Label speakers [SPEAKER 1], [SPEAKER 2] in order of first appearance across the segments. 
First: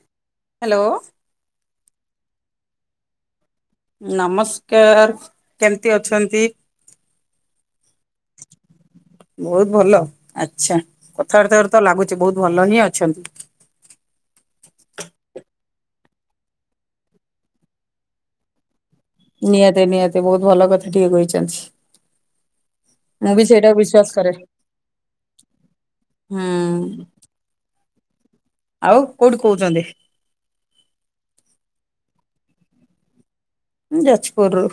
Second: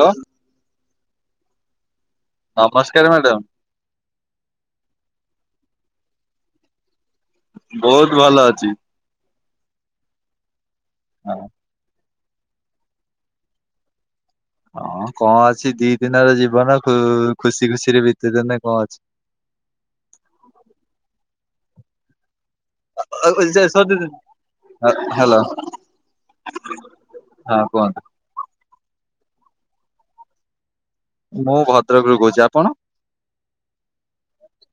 [SPEAKER 1] Hello
[SPEAKER 2] hello.
[SPEAKER 1] ନମସ୍କାର madam.
[SPEAKER 2] ନମସ୍କାର। କେମତି ଅଛନ୍ତି?
[SPEAKER 1] ବହୁତ ଭଲ ଅଛି।
[SPEAKER 2] ବହୁତ ଭଲ? ଆଚ୍ଛା।
[SPEAKER 1] ହଁ
[SPEAKER 2] କଥାବାର୍ତ୍ତାରୁ ତ ଲାଗୁଛି ବହୁତ ଭଲ ହିଁ ଅଛନ୍ତି।
[SPEAKER 1] ହଁ, କଣ ଅଛି, ଦି ଦିନର ଜୀବନ ଖୁ-ଖୁସି ଖୁସିରେ ବିତେଇଦେନେ କଣ ଅଛି।
[SPEAKER 2] ନିହାତି ନିହାତି, ବହୁତ ଭଲ କଥାଟିଏ କହିଛନ୍ତି। ମୁଁ ବି ସେଇଟାକୁ ବିଶ୍ଵାସ କରେ।
[SPEAKER 1] ହ୍ୟାଲୋ
[SPEAKER 2] ହୁଁ।
[SPEAKER 1] ହଁ, କୁହନ୍ତୁ।
[SPEAKER 2] ଆଉ କୋଉଠୁ କହୁଛନ୍ତି?
[SPEAKER 1] ମୁଁ ଭଦ୍ରକରୁ କହୁଛି। ଆପଣ?
[SPEAKER 2] ମୁଁ ଯାଜପୁରରୁ।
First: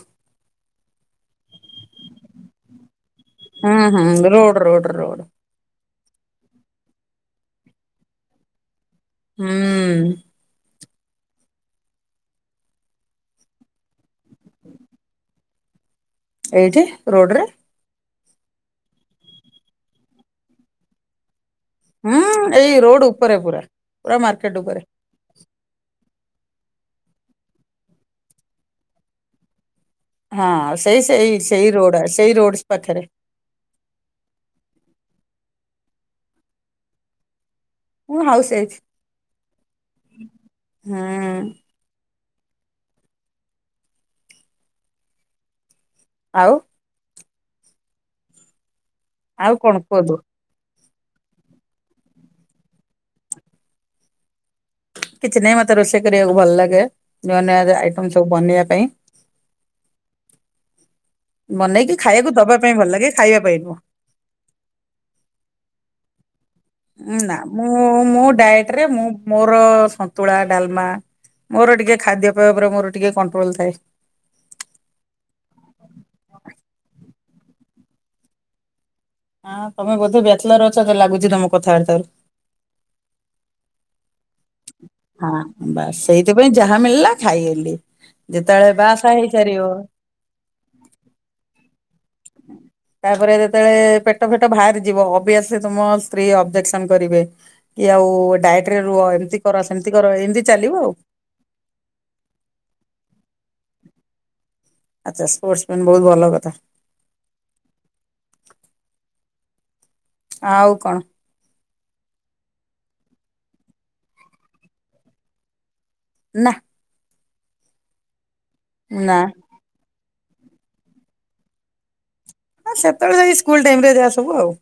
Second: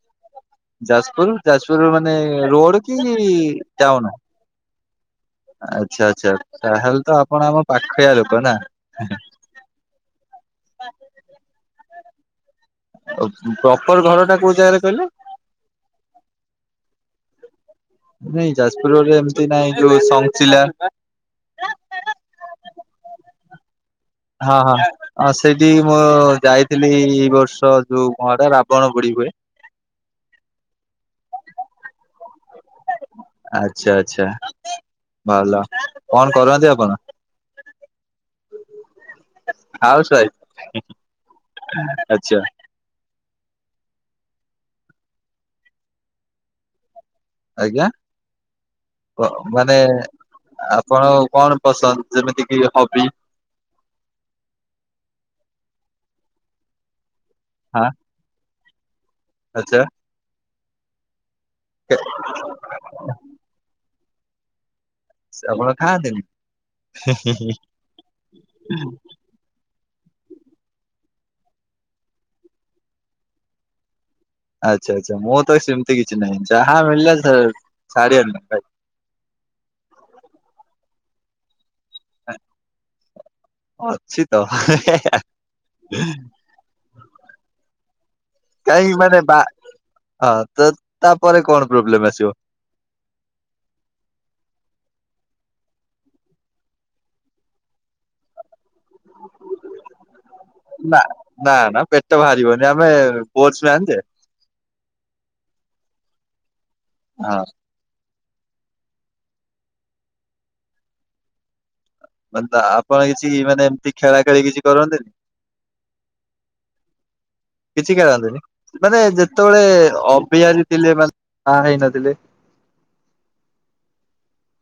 [SPEAKER 1] ଯାଜପୁର, ଯାଜପୁର ମାନେ ରୋଡ କି
[SPEAKER 2] ହୁଁ ହୁଁ
[SPEAKER 1] ଟାଉନ?
[SPEAKER 2] Road, road. ରୋଡ଼।
[SPEAKER 1] ଆଚ୍ଛା, ଆଚ୍ଛା। ତାହେଲେ ତ ଆପଣ ଆମ ପାଖିଆ ଲୋକ ନା?
[SPEAKER 2] ହୁଁ ହୁଁ।
[SPEAKER 1] ଆଉ ପ୍ରପର୍ ଘରଟା କୋଉ ଜାଗାରେ କହିଲେ?
[SPEAKER 2] ଏଇଠି, ରୋଡରେ।
[SPEAKER 1] ନାଇଁ, ଯାଜପୁର ରୋଡ଼ରେ ଏମତି ନାଇଁ ଯୋଉ ସଙ୍ଗଚିଲା?
[SPEAKER 2] ହୁଁ, ଏଇ ରୋଡ ଉପରେ ପୁରା। ପୁରା ମାର୍କେଟ
[SPEAKER 1] ହଁ ହଁ।
[SPEAKER 2] ଉପରେ
[SPEAKER 1] ହଁ, ସେଇଠିକି ମୁଁ ଯାଇଥିଲି ଏଇ ବର୍ଷ ଯୋଉ କଣ ଏଟା ରାବଣ ପୋଡ଼ି ହୁଏ।
[SPEAKER 2] ହଁ। ସେଇ, ସେଇ, ସେଇ, ରୋଡ ସେଇ ରୋଡ୍ସ ପାଖରେ।
[SPEAKER 1] ଆଚ୍ଛା, ଆଚ୍ଛା, ଭଲ। କଣ କରନ୍ତି ଆପଣ?
[SPEAKER 2] ମୁଁ ହାଉସ ହେଇଛି।
[SPEAKER 1] House wife?
[SPEAKER 2] ହୁଁ
[SPEAKER 1] ଆଚ୍ଛା।
[SPEAKER 2] ଆଉ
[SPEAKER 1] ଆଜ୍ଞା? କ
[SPEAKER 2] ଆଉ କଣ
[SPEAKER 1] ମାନେ
[SPEAKER 2] କୁହନ୍ତୁ?
[SPEAKER 1] ଆପଣଙ୍କ କଣ ପସନ୍ଦ? ଯେମିତିକି ହବି
[SPEAKER 2] କିଛି ନାହିଁ, ମତେ ରୋଷେଇ କରିବାକୁ ଭଲ ଲାଗେ, ନୂଆ ନୂଆ
[SPEAKER 1] ହଁ
[SPEAKER 2] ଆଇଟମ ସବୁ ବନେଇବା ପାଇଁ।
[SPEAKER 1] ଆଚ୍ଛା।
[SPEAKER 2] ବନେଇକି ଖାଇବାକୁ ଦବା ପାଇଁ ଭଲ ଲାଗେ, ଖାଇବା ପାଇଁ ନୁହଁ।
[SPEAKER 1] ସେ ଆପଣ ଖାଆନ୍ତିନି?
[SPEAKER 2] ଉମ୍ ନା। ମୁଁ ମୋ ଡାଏଟରେ, ମୁଁ ମୋର ସନ୍ତୁଳା, ଡାଲମା। ମୋର ଟିକେ ଖାଦ୍ୟପେୟ ଉପରେ ମୋର ଟିକେ କଣ୍ଟ୍ରୋଲ ଥାଏ।
[SPEAKER 1] ଆଚ୍ଛା ଆଚ୍ଛା। ମୋର ତ ସେମତି କିଛି ନାହିଁ, ଯାହା ମିଳିଲା ଛା-ଛାଡ଼ିବାର ନାହିଁ।
[SPEAKER 2] ତମେ ବୋଧେ ବେଚଲର ଅଛ ତ ଲାଗୁଛି ତମ କଥାବାର୍ତ୍ତାାରୁ।
[SPEAKER 1] ଅଛି ତ ହେ ହେ।
[SPEAKER 2] ହଁ ବାସ୍ ସେଇଥିପାଇଁ ଯାହା ମିଳିଲା ଖାଇଗଲି। ଯେତେବେଳେ
[SPEAKER 1] କାହିଁକି
[SPEAKER 2] ବାସା
[SPEAKER 1] ମାନେ
[SPEAKER 2] ହେଇ
[SPEAKER 1] ବା
[SPEAKER 2] ସାରିବ
[SPEAKER 1] ହଁ ତ ତାପରେ କଣ ପ୍ରୋବ୍ଲେମ୍ ଆସିବ?
[SPEAKER 2] ତାପରେ ଯେତେବେଳେ ପେଟ ଫେଟ ବାହାରିଯିବ ଅସ ତମ ସ୍ତ୍ରୀ ଅବଜେକ୍ସନ କରିବେ। କି ଆଉ ଡାଏଟ ରେ ରୁହ ଏମିତି କର ସେମିତି କର ଏମିତି ଚାଲିବ ଆଉ।
[SPEAKER 1] ନା ନା ନା ପେଟ ବାହାରିବନି ଆମେ ଯେ
[SPEAKER 2] ଆଚ୍ଛା ସ୍ପୋର୍ଟସମ୍ୟାନ୍ ବହୁତ ଭଲ କଥା।
[SPEAKER 1] ହଁ
[SPEAKER 2] ଆଉ କଣ?
[SPEAKER 1] ମତ ଆପଣ କିଛି ମାନେ ଏମିତି ଖେଳା ଖେଳି କିଛି କରନ୍ତିନି?
[SPEAKER 2] ନା
[SPEAKER 1] କିଛି କରାନ୍ତିନି ମାନେ
[SPEAKER 2] ନା
[SPEAKER 1] ଯେତେବେଳେ ଅବିହାରି ବାହା ହେଇନଥିଲେ?
[SPEAKER 2] ନା ସେତେବେଳେ ଯାଇ ସ୍କୁଲ ଟାଇମ ରେ ଯାହା ସବୁ ଆଉ।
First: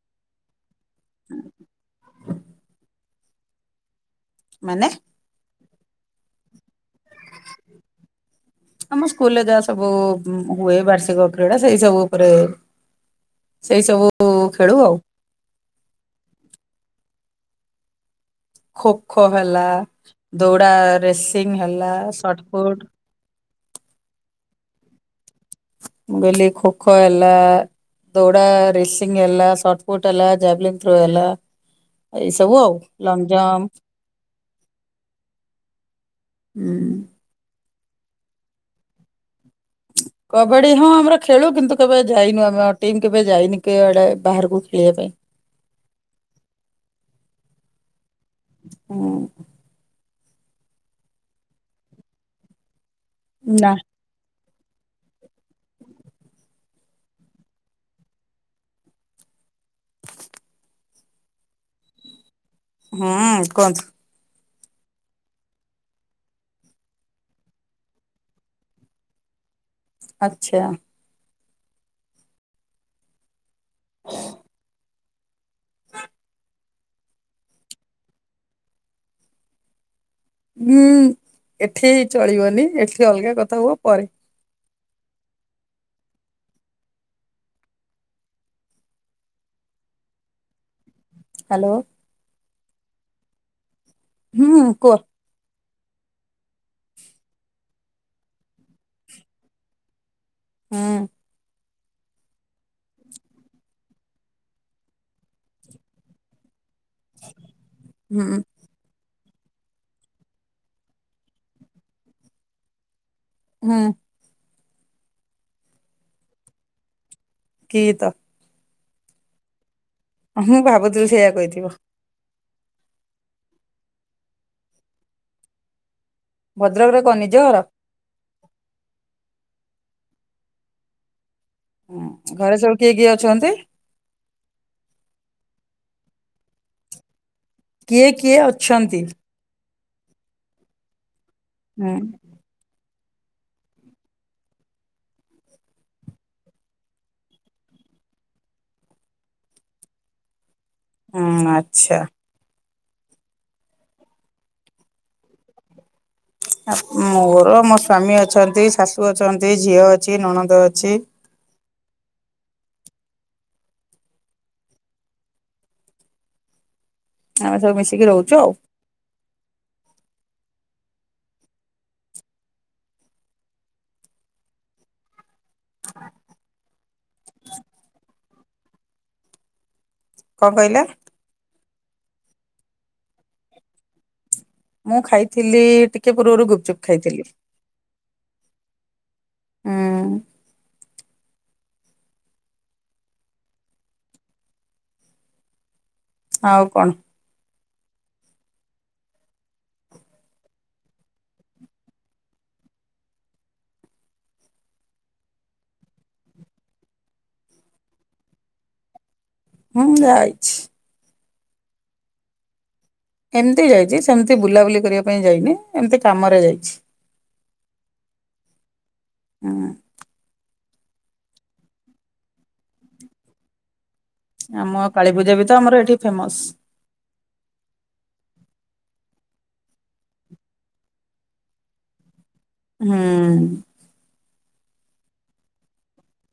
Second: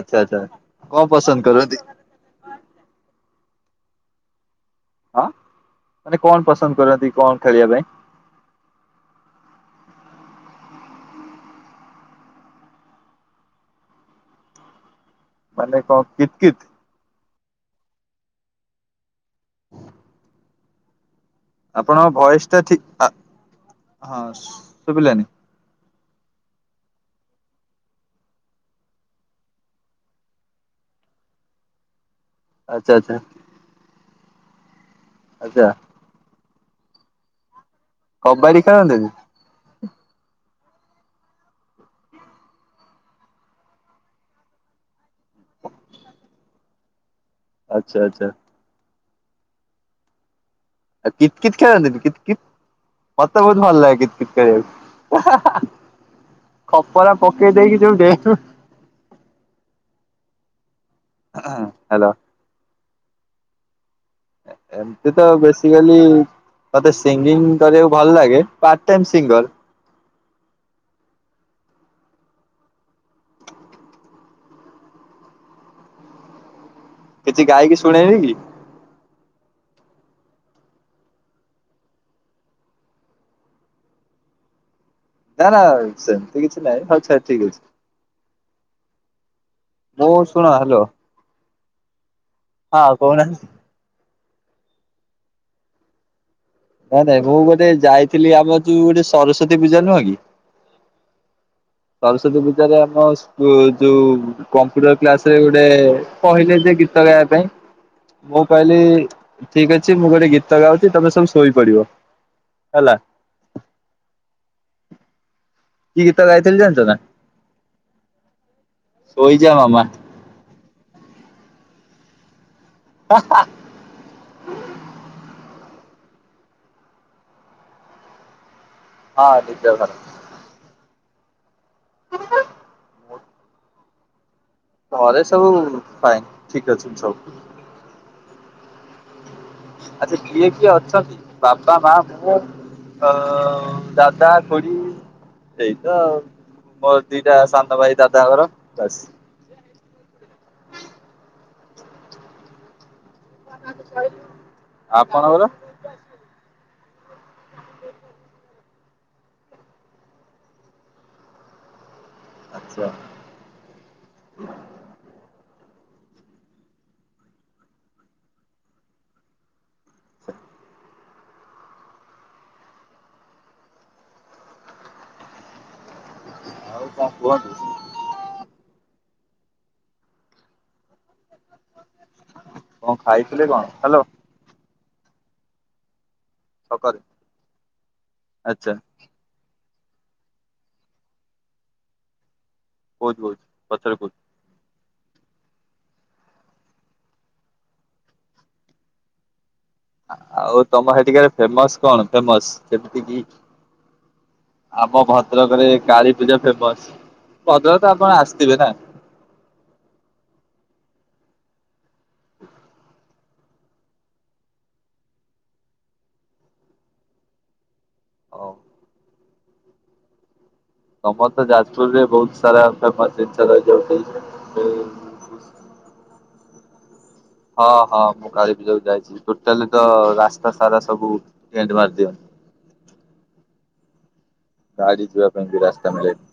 [SPEAKER 1] ଆଚ୍ଛା ଆଚ୍ଛା କଣ ପସନ୍ଦ କରନ୍ତି?
[SPEAKER 2] [unintelligible] ମାନେ?
[SPEAKER 1] ହଁ ମାନେ କଣ ପସନ୍ଦ କରନ୍ତି କଣ ଖେଳିବା ପାଇଁ?
[SPEAKER 2] ଆମ ସ୍କୁଲରେ ଯାହା ସବୁ ହୁଏ ବାର୍ଷିକ କ୍ରୀଡା ସେଇ ସବୁ ଉପରେ ସେଇ ସବୁ ଖେଳୁ ଆଉ।
[SPEAKER 1] ମାନେ କ କିତ୍ କିତ୍?
[SPEAKER 2] ଖୋ ଖୋ ହେଲା ଦୌଡା ରେସ୍
[SPEAKER 1] ଆପଣଙ୍କ ଭଏସ ଟା ଠିକ୍ ଆ ହଁ ଶୁଭିଲାନି?
[SPEAKER 2] ମୁଁ କହିଲି ଖୋଖୋ ହେଲା ଦୌଡ଼ା ରେସିଂ ହେଲା, ସାର୍ଟ ଫୋଟ ହେଲା, ଜାାବଲିଂ ଥ୍ରୋ ଏଲା ଏଇ ସବୁ ଆଉ।
[SPEAKER 1] ଆଚ୍ଛା ଆଚ୍ଛା
[SPEAKER 2] ଲଙ୍ଗ ଜମ୍ପ
[SPEAKER 1] ଆଜ୍ଛା
[SPEAKER 2] ଉଂ
[SPEAKER 1] କବାଡ଼ି ଖେଳନ୍ତି ନି?
[SPEAKER 2] କବାଡି ହଁ ଆମର ଖେଳୁ କିନ୍ତୁ କେବେ ଯାଇନୁ ଆମେ ଟିମ୍ କେବେ ଯାଇନି କେଆଡେ ବାହାରକୁ ଖେଳିବା ପାଇଁ।
[SPEAKER 1] ଆଚ୍ଛା ଆଚ୍ଛା।
[SPEAKER 2] ହୁଁ
[SPEAKER 1] ଆଉ କିତ୍ କିତ୍ ଖେଳନ୍ତିନି କିତ୍ କିତ୍ ମତେ ବହୁତ
[SPEAKER 2] ନା।
[SPEAKER 1] ଭଲ ଲାଗେ କିତ [unintelligible] ଖପରା ପକେଇ ଦେଇକି ଯୋଉ ଦେ। [unintelligible] ହ ହ୍ୟାଲୋ
[SPEAKER 2] ହୁଁ କୁହନ୍ତୁ
[SPEAKER 1] ଏମତି ତ ବେସିକାଲି ମତେ ସିଙ୍ଗିଙ୍ଗ କରିବାକୁ ଭଲ ଲାଗେ ପାର୍ ଟାଇ ସିଙ୍ଗର।
[SPEAKER 2] ଆଚ୍ଛା
[SPEAKER 1] କିଛି ଗାଇକି ଶୁଣେଇବି କି?
[SPEAKER 2] ହୁଁ ଏଠି ଚଳିବନି ଏଠି ଅଲଗା କଥା ହୁଅ ପରେ।
[SPEAKER 1] ନା ନା ସେମିତି କିଛି ନାଇଁ ଆଚ୍ଛା ଠିକ ଅଛି। ହୋ ଶୁଣ ହ୍ୟାଲୋ
[SPEAKER 2] ହ୍ୟାଲୋ
[SPEAKER 1] ହଁ କହୁନାହାନ୍ତି?
[SPEAKER 2] ହୁଁ କୁହ
[SPEAKER 1] ନାଇଁ ନାଇଁ ମୁଁ ଗୋଟେ ଯାଇଥିଲି ଆମ ଯୋଉ ଗୋଟେ ସରସ୍ଵତୀ ପୂଜା ନୁହଁ କି?
[SPEAKER 2] ହଁ
[SPEAKER 1] ସରସ୍ଵତୀ ପୂଜାରେ ଆମ ଯୋଉ କମ୍ପ୍ୟୁଟର କ୍ଲାସ ରେ ଗୋଟେ କହିଲେ ଯେ ଗୀ ଗୀତ ଗାଇବା ପାଇଁ
[SPEAKER 2] ହୁଁ
[SPEAKER 1] ମୁପା ଇଲି ଠିକ୍ ଅଛି ମୁଁ ଗୋଟେ ଗୀତ ଗାଉଛି ତମେ ସବୁ ଶୋଇପଡ଼ିବ ହେଲା।
[SPEAKER 2] ହୁଁ।
[SPEAKER 1] କି ଗୀତ ଗାଇଥିଲି ଜାଣିଚ ନା?
[SPEAKER 2] କି ଗୀତ?
[SPEAKER 1] ଶୋଇଯା ମାମା।
[SPEAKER 2] ହୁ ମୁଁ ଭାବୁଥିଲି ସେଇୟା କହିଥିବ।
[SPEAKER 1] ହା ହା।
[SPEAKER 2] ଭଦ୍ରକରେ କଣ ନିଜ ଘର?
[SPEAKER 1] ହଁ ନିଜ ଘର।
[SPEAKER 2] ହୁଁ ଘରେ ସବୁ କିଏ କିଏ ଅଛନ୍ତି?
[SPEAKER 1] ଘରେ ସବୁ ଫାଇନ୍ ଠିକ୍ ଅଛନ୍ତି ସବୁ।
[SPEAKER 2] କିଏ କିଏ ଅଛନ୍ତି?
[SPEAKER 1] ଆଚ୍ଛା କିଏ କିଏ ଅଛନ୍ତି ବାପା, ମା,
[SPEAKER 2] ହୁଁ।
[SPEAKER 1] ମୁ। ଅ ଦାଦା, ଖୁଡ଼ି। ସେଇତ ମୋର ଦିଟା ସାନ ଭାଇ ଦାଦାଙ୍କର ବାସ୍।
[SPEAKER 2] ହୁଁ ଆଚ୍ଛା।
[SPEAKER 1] ଆପଣଙ୍କର?
[SPEAKER 2] ମୋର ମୋ ସ୍ଵାମୀ ଅଛନ୍ତି ଶାଶୁ ଅଛନ୍ତି ଝିଅ ଅଛି ନଣନ୍ଦ ଅଛି।
[SPEAKER 1] ଆଚ୍ଛା।
[SPEAKER 2] ଆମେ ସବୁ ମିଶିକି ରହୁଛୁ ଆଉ।
[SPEAKER 1] [inaudible]
[SPEAKER 2] [inaudible]
[SPEAKER 1] ଆଉ କଣ କୁହନ୍ତୁ?
[SPEAKER 2] କଣ କହିଲେ?
[SPEAKER 1] କଣ ଖାଇଥିଲେ କଣ ହାଲୋ।
[SPEAKER 2] ମୁଁ ଖାଇଥିଲି ଟିକେ ପୂର୍ବରୁ ଗୁପଚୁପ୍
[SPEAKER 1] ସକାଳେ
[SPEAKER 2] ଖାଇଥିଲି।
[SPEAKER 1] ଆଚ୍ଛା
[SPEAKER 2] ହୁଁ।
[SPEAKER 1] ବହୁତ୍ ବହୁତ୍ ପଥରକୁ
[SPEAKER 2] ଆଉ କଣ?
[SPEAKER 1] ଆଉ ତମ ହେଟିକାର ଫେମସ୍ କଣ ଫେମସ୍ ଯେମିତିକି ଆମ ଭଦ୍ରକରେ କାଳୀପୂଜା ଫେମସ୍ ଭଦ୍ରକତ ଆପଣ ଆସିଥିବେ ନା।
[SPEAKER 2] ହୁଁ ଯାଇଚି। ଏମିତି ଯାଇଚି ସେମିତି ବୁଲାବୁଲି କରିବା ପାଇଁ ଯାଇନି ଏମିତି କାମରେ ଯାଇଚି।
[SPEAKER 1] ଓ।
[SPEAKER 2] ହୁଁ।
[SPEAKER 1] ତମରତ ଯାଜପୁରରେ ବହୁତ୍ ସାରା ଫେମସ୍ [unintelligible] ରହିଛି।
[SPEAKER 2] ଆମ କାଳୀପୂଜାବି ତଆମର ଏଠି ଫେମସ୍।
[SPEAKER 1] ହଁ ହଁ ମୁଁ କାଳୀ ପୂଜାକୁ ଯାଇଛି ଟୋଟାଲିତ ରାସ୍ତା ସାରା ସବୁ ଟେଣ୍ଟେ ମାରି ଦିଅନ୍ତି।
[SPEAKER 2] ହୁଁ।
[SPEAKER 1] ଗାଡ଼ି ଯିବା ପାଇଁ ବି ରାସ୍ତା ମିଳେନି।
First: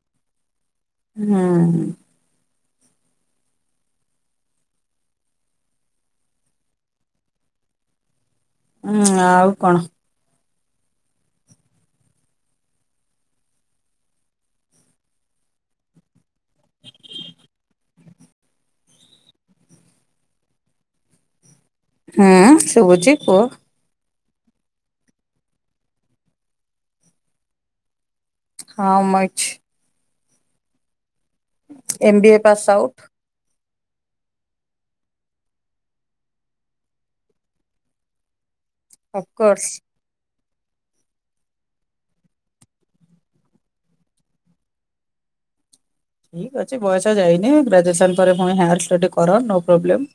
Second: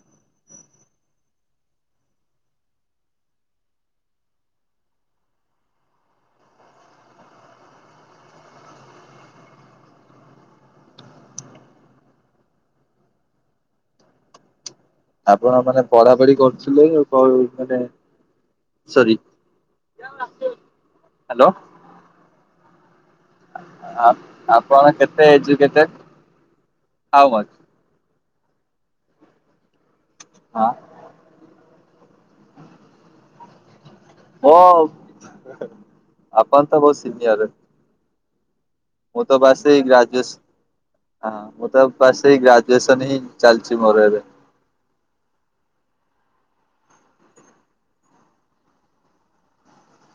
[SPEAKER 2] ହୁଁ। ଉଁ ଆଉ କଣ।
[SPEAKER 1] ଆପଣ ମାନେ ପଢାପଢି କରୁଥିଲେ କରୁ ମାନେ ସରି ହାଲୋ।
[SPEAKER 2] ହୁଁ ଶୁଭୁଚି କୁହ।
[SPEAKER 1] ଆ ଆପଣ କେତେ ଏଜୁକେଟଡ୍ ହାଓମଚ୍।
[SPEAKER 2] [unintelligible]
[SPEAKER 1] ହଁ।
[SPEAKER 2] M B A pass out.
[SPEAKER 1] [unintelligible] ଆପଣ ତ ମୋ ସିନିୟର। ମୁଁ ତ ବାସ୍
[SPEAKER 2] ଅଫକୋର୍ସ।
[SPEAKER 1] ଏଇ ଗ୍ରାଜୁଏସ୍ ହଁ ମୁଁ ତ ବାସ୍ ଏଇ ଗ୍ରାଜୁଏସନ୍ ହିଁ ଚାଲିଚି ମୋର ଏବେ।
[SPEAKER 2] ଠିକ୍ ଅଛି ବୟସ ଯାଇନି। ଗ୍ରାଜୁଏସନ୍ ପରେ ପୁଣି ହାୟାର ଷ୍ଟଡି କର ନୋ ପ୍ରୋବ୍ଲେମ୍।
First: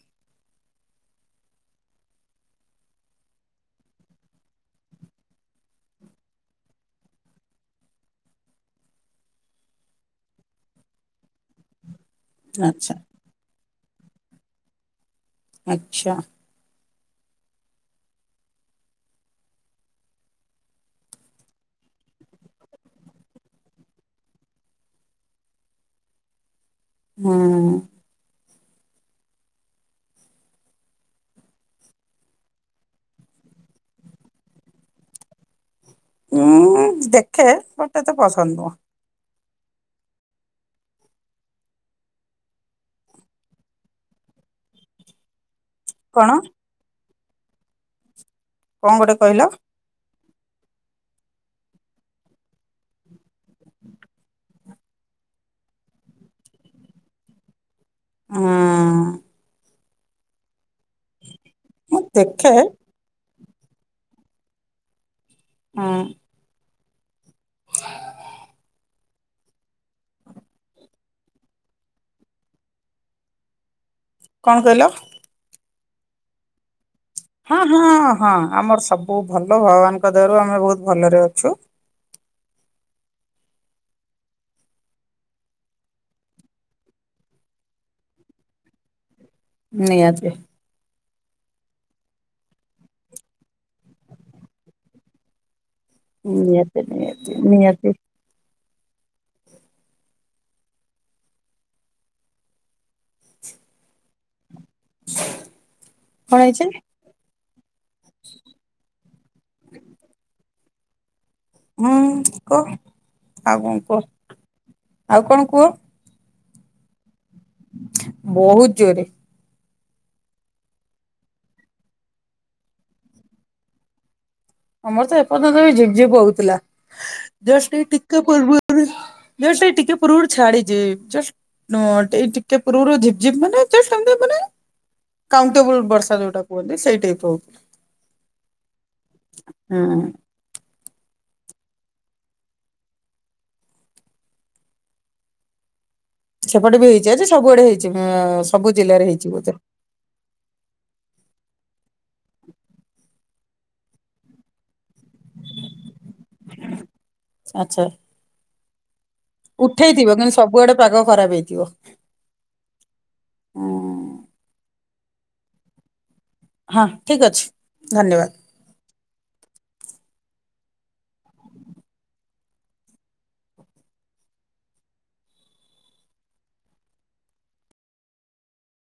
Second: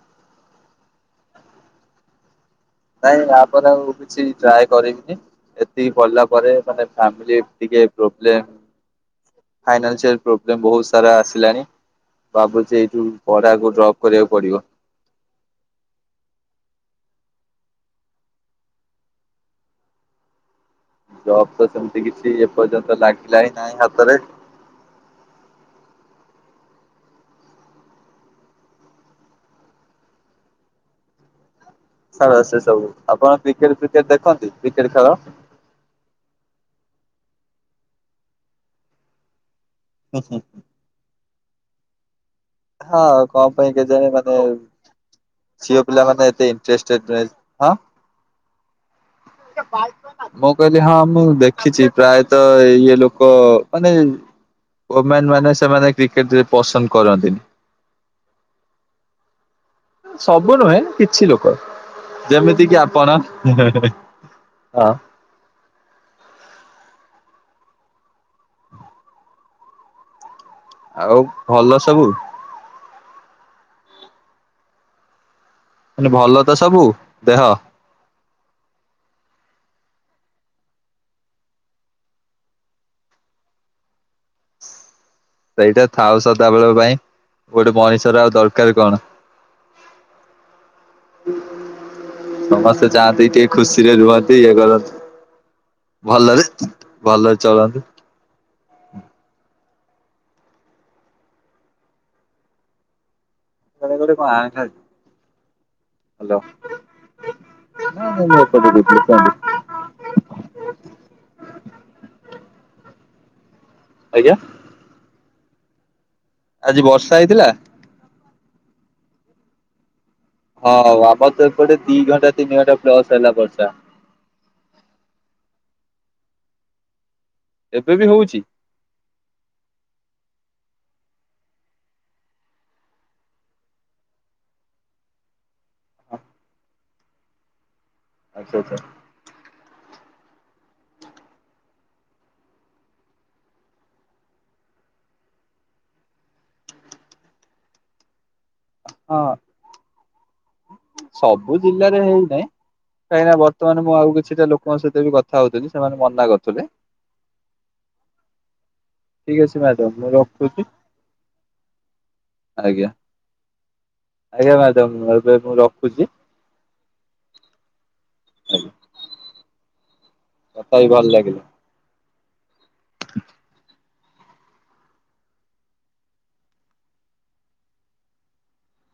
[SPEAKER 1] ନାଇଁ ଆ ପରେ ଆଉ କିଛି ଟ୍ରାଏ କରିବିନି। ଏତିକି ପଢ଼ିଲା ପରେ ମାନେ ଫ୍ୟାମିଲି ଟିକେ ପ୍ରୋବ୍ଲେମ୍ ଫାଇନାନ୍ସିଆଲ୍ ପ୍ରୋବ୍ଲେମ୍ ବହୁତ୍ ସାରା ଆସିଲାଣି। ଭାବୁଚି
[SPEAKER 2] ଆଚ୍ଛା।
[SPEAKER 1] ଏଇଠୁ ପଢାକୁ ଡ୍ରପ୍ କରିବାକୁ ପଡିବ।
[SPEAKER 2] ଆଚ୍ଛା।
[SPEAKER 1] ଜବ୍ ତ ସେମିତି କିଛି ଏପର୍ଯ୍ୟନ୍ତ ଲାଗିଲା ହିଁ ନାହିଁ ହାତରେ।
[SPEAKER 2] ହୁଁ।
[SPEAKER 1] ଛାଡନ୍ତୁ ସେ ସବୁ। ଆପଣ କ୍ରିକେଟ୍ ଫ୍ରିକେଟ୍ ଦେଖନ୍ତି କ୍ରିକେଟ୍ ଖେଳ?
[SPEAKER 2] ଉଁ ଦେଖେ। ବଟ୍ ଏତେ ପସନ୍ଦ ନୁହଁ।
[SPEAKER 1] [unintelligible] ହଁ କଣ ପାଇଁ କେଜାଣି ମାନେ ଝିଅ
[SPEAKER 2] କଣ
[SPEAKER 1] ପିଲାମାନେ ଏତେ [unintelligible] ହଁ।
[SPEAKER 2] କଣ ଗୋଟେ କହିଲ?
[SPEAKER 1] ମୁଁ କହିଲି ହଁ ମୁଁ ଦେଖିଚି, ପ୍ରାୟତଃ ଇଏ ଲୋକ ମାନେ ଓମେନ ମାନେ ସେମାନେ କ୍ରିକେଟ୍ ରେ ପସନ୍ଦ କରନ୍ତିନି।
[SPEAKER 2] ହୁଁ।
[SPEAKER 1] ସବୁ ନୁହେଁ କିଛି ଲୋକ।
[SPEAKER 2] ମୁଁ ଦେଖେ
[SPEAKER 1] ଯେମିତି କି ଆ ପଣ। ହଁ।
[SPEAKER 2] ହୁଁ।
[SPEAKER 1] ଆଉ ଭଲ ସବୁ?
[SPEAKER 2] କଣ କହିଲ?
[SPEAKER 1] କହିଲି ଭଲ ତ ସବୁ? ଦେହ
[SPEAKER 2] ହଁ ହଁ ହଁ। ଆମର ସବୁ ଭଲ, ଭଗବାନଙ୍କ ଦୟାରୁ ଆମେ ବହୁତ ଭଲରେ ଅଛୁ।
[SPEAKER 1] ସେଇଟା ଥାଉ ସଦାବେଳ ପାଇଁ। ଗୋଟେ ମଣିଷ ର ଆଉ ଦରକାର କଣ।
[SPEAKER 2] ନିହାତି।
[SPEAKER 1] [inaudible] ସମସ୍ତେ ଚାହାନ୍ତି ଟିକେ ଖୁସିରେ ରୁହନ୍ତି ଇଏ କରନ୍ତି। ଭଲରେ
[SPEAKER 2] ନିହାତି ନିହାତି
[SPEAKER 1] ଭଲରେ ଚଳନ୍ତୁ।
[SPEAKER 2] ନିହାତି
[SPEAKER 1] [unintelligible]
[SPEAKER 2] କଣ ହେଇଛି?
[SPEAKER 1] ହାଲୋ। [unintelligible]
[SPEAKER 2] ହୁଁ କୁହ। ଆଉ କଣ କୁହ?
[SPEAKER 1] ଆଜ୍ଞା।
[SPEAKER 2] ଆଉ କଣ କୁହ?
[SPEAKER 1] ଆଜି ବର୍ଷା ହେଇଥିଲା?
[SPEAKER 2] ବହୁତ୍ ଜୋରେ।
[SPEAKER 1] ହଁ ଆମର ତ ଏପଟେ ଦି ଘଣ୍ଟା ତିନି ଘଣ୍ଟା ପ୍ଲସ ହେଲା ବର୍ଷା।
[SPEAKER 2] ଆମର ତ ଏପର୍ଯ୍ୟନ୍ତ ବି ଝିପ୍ ଝିପ୍ ହଉଥିଲା। ଜଷ୍ଟ ଏଇ
[SPEAKER 1] ଏବେ ବି
[SPEAKER 2] ଟିକେ
[SPEAKER 1] ହଉଛି
[SPEAKER 2] ପୂବ ରୁ ଜଷ୍ଟ ଏଇ ଟିକେ ପୂର୍ବରୁ ଛାଡିଚି। ଜଷ୍ଟ [unintelligible] ଏଇ ଟିକେ ପୂର୍ବରୁ ଝିପ୍ ଝିପ୍ ମାନେ ଜଷ୍ଟ [unintelligible] ମାନେ କାଉଣ୍ଟଟେବୁଲ୍ ବର୍ଷା ଯୋଉଟା କୁହନ୍ତି ସେଇ ଟାଇପ୍ ର।
[SPEAKER 1] ଆଚ୍ଛା ଆଚ୍ଛା।
[SPEAKER 2] ହଁ। ସେପଟେ ବି ହେଇଚି ହେଇଚି ସବୁଆଡେ ହେଇଚି। ହଁ ସବୁ ଜିଲ୍ଲାରେ
[SPEAKER 1] ହଁ
[SPEAKER 2] ହେଇଚି ବୋଧେ।
[SPEAKER 1] ସବୁ ଜିଲ୍ଲାରେ ହେଇନାଇଁ। କାହିଁକି ନା ବର୍ତ୍ତମାନ ମୁଁ ଆଉ କିଛିଟା ଲୋକଙ୍କ ସହିତ ବି କଥା ହଉଥିଲି, ସେମାନେ ମନା କରୁଥିଲେ।
[SPEAKER 2] ଆଚ୍ଛା।
[SPEAKER 1] ଠିକ ଅଛି ମ୍ୟାଡାମ ମୁଁ
[SPEAKER 2] ଉଠେଇଥିବ କିନ୍ତୁ
[SPEAKER 1] ରଖୁଛି।
[SPEAKER 2] ସବୁଆଡେ ପାଗ ଖରାପ ହେଇଥିବ
[SPEAKER 1] ଆଜ୍ଞା ଆଜ୍ଞା ମ୍ୟାଡାମ ଏବେ ମୁଁ ରଖୁଛି।
[SPEAKER 2] ହଁ ଠିକ ଅଛି ଧନ୍ୟବାଦ।
[SPEAKER 1] କଥା ହେଇ ଭଲ ଲାଗିଲା।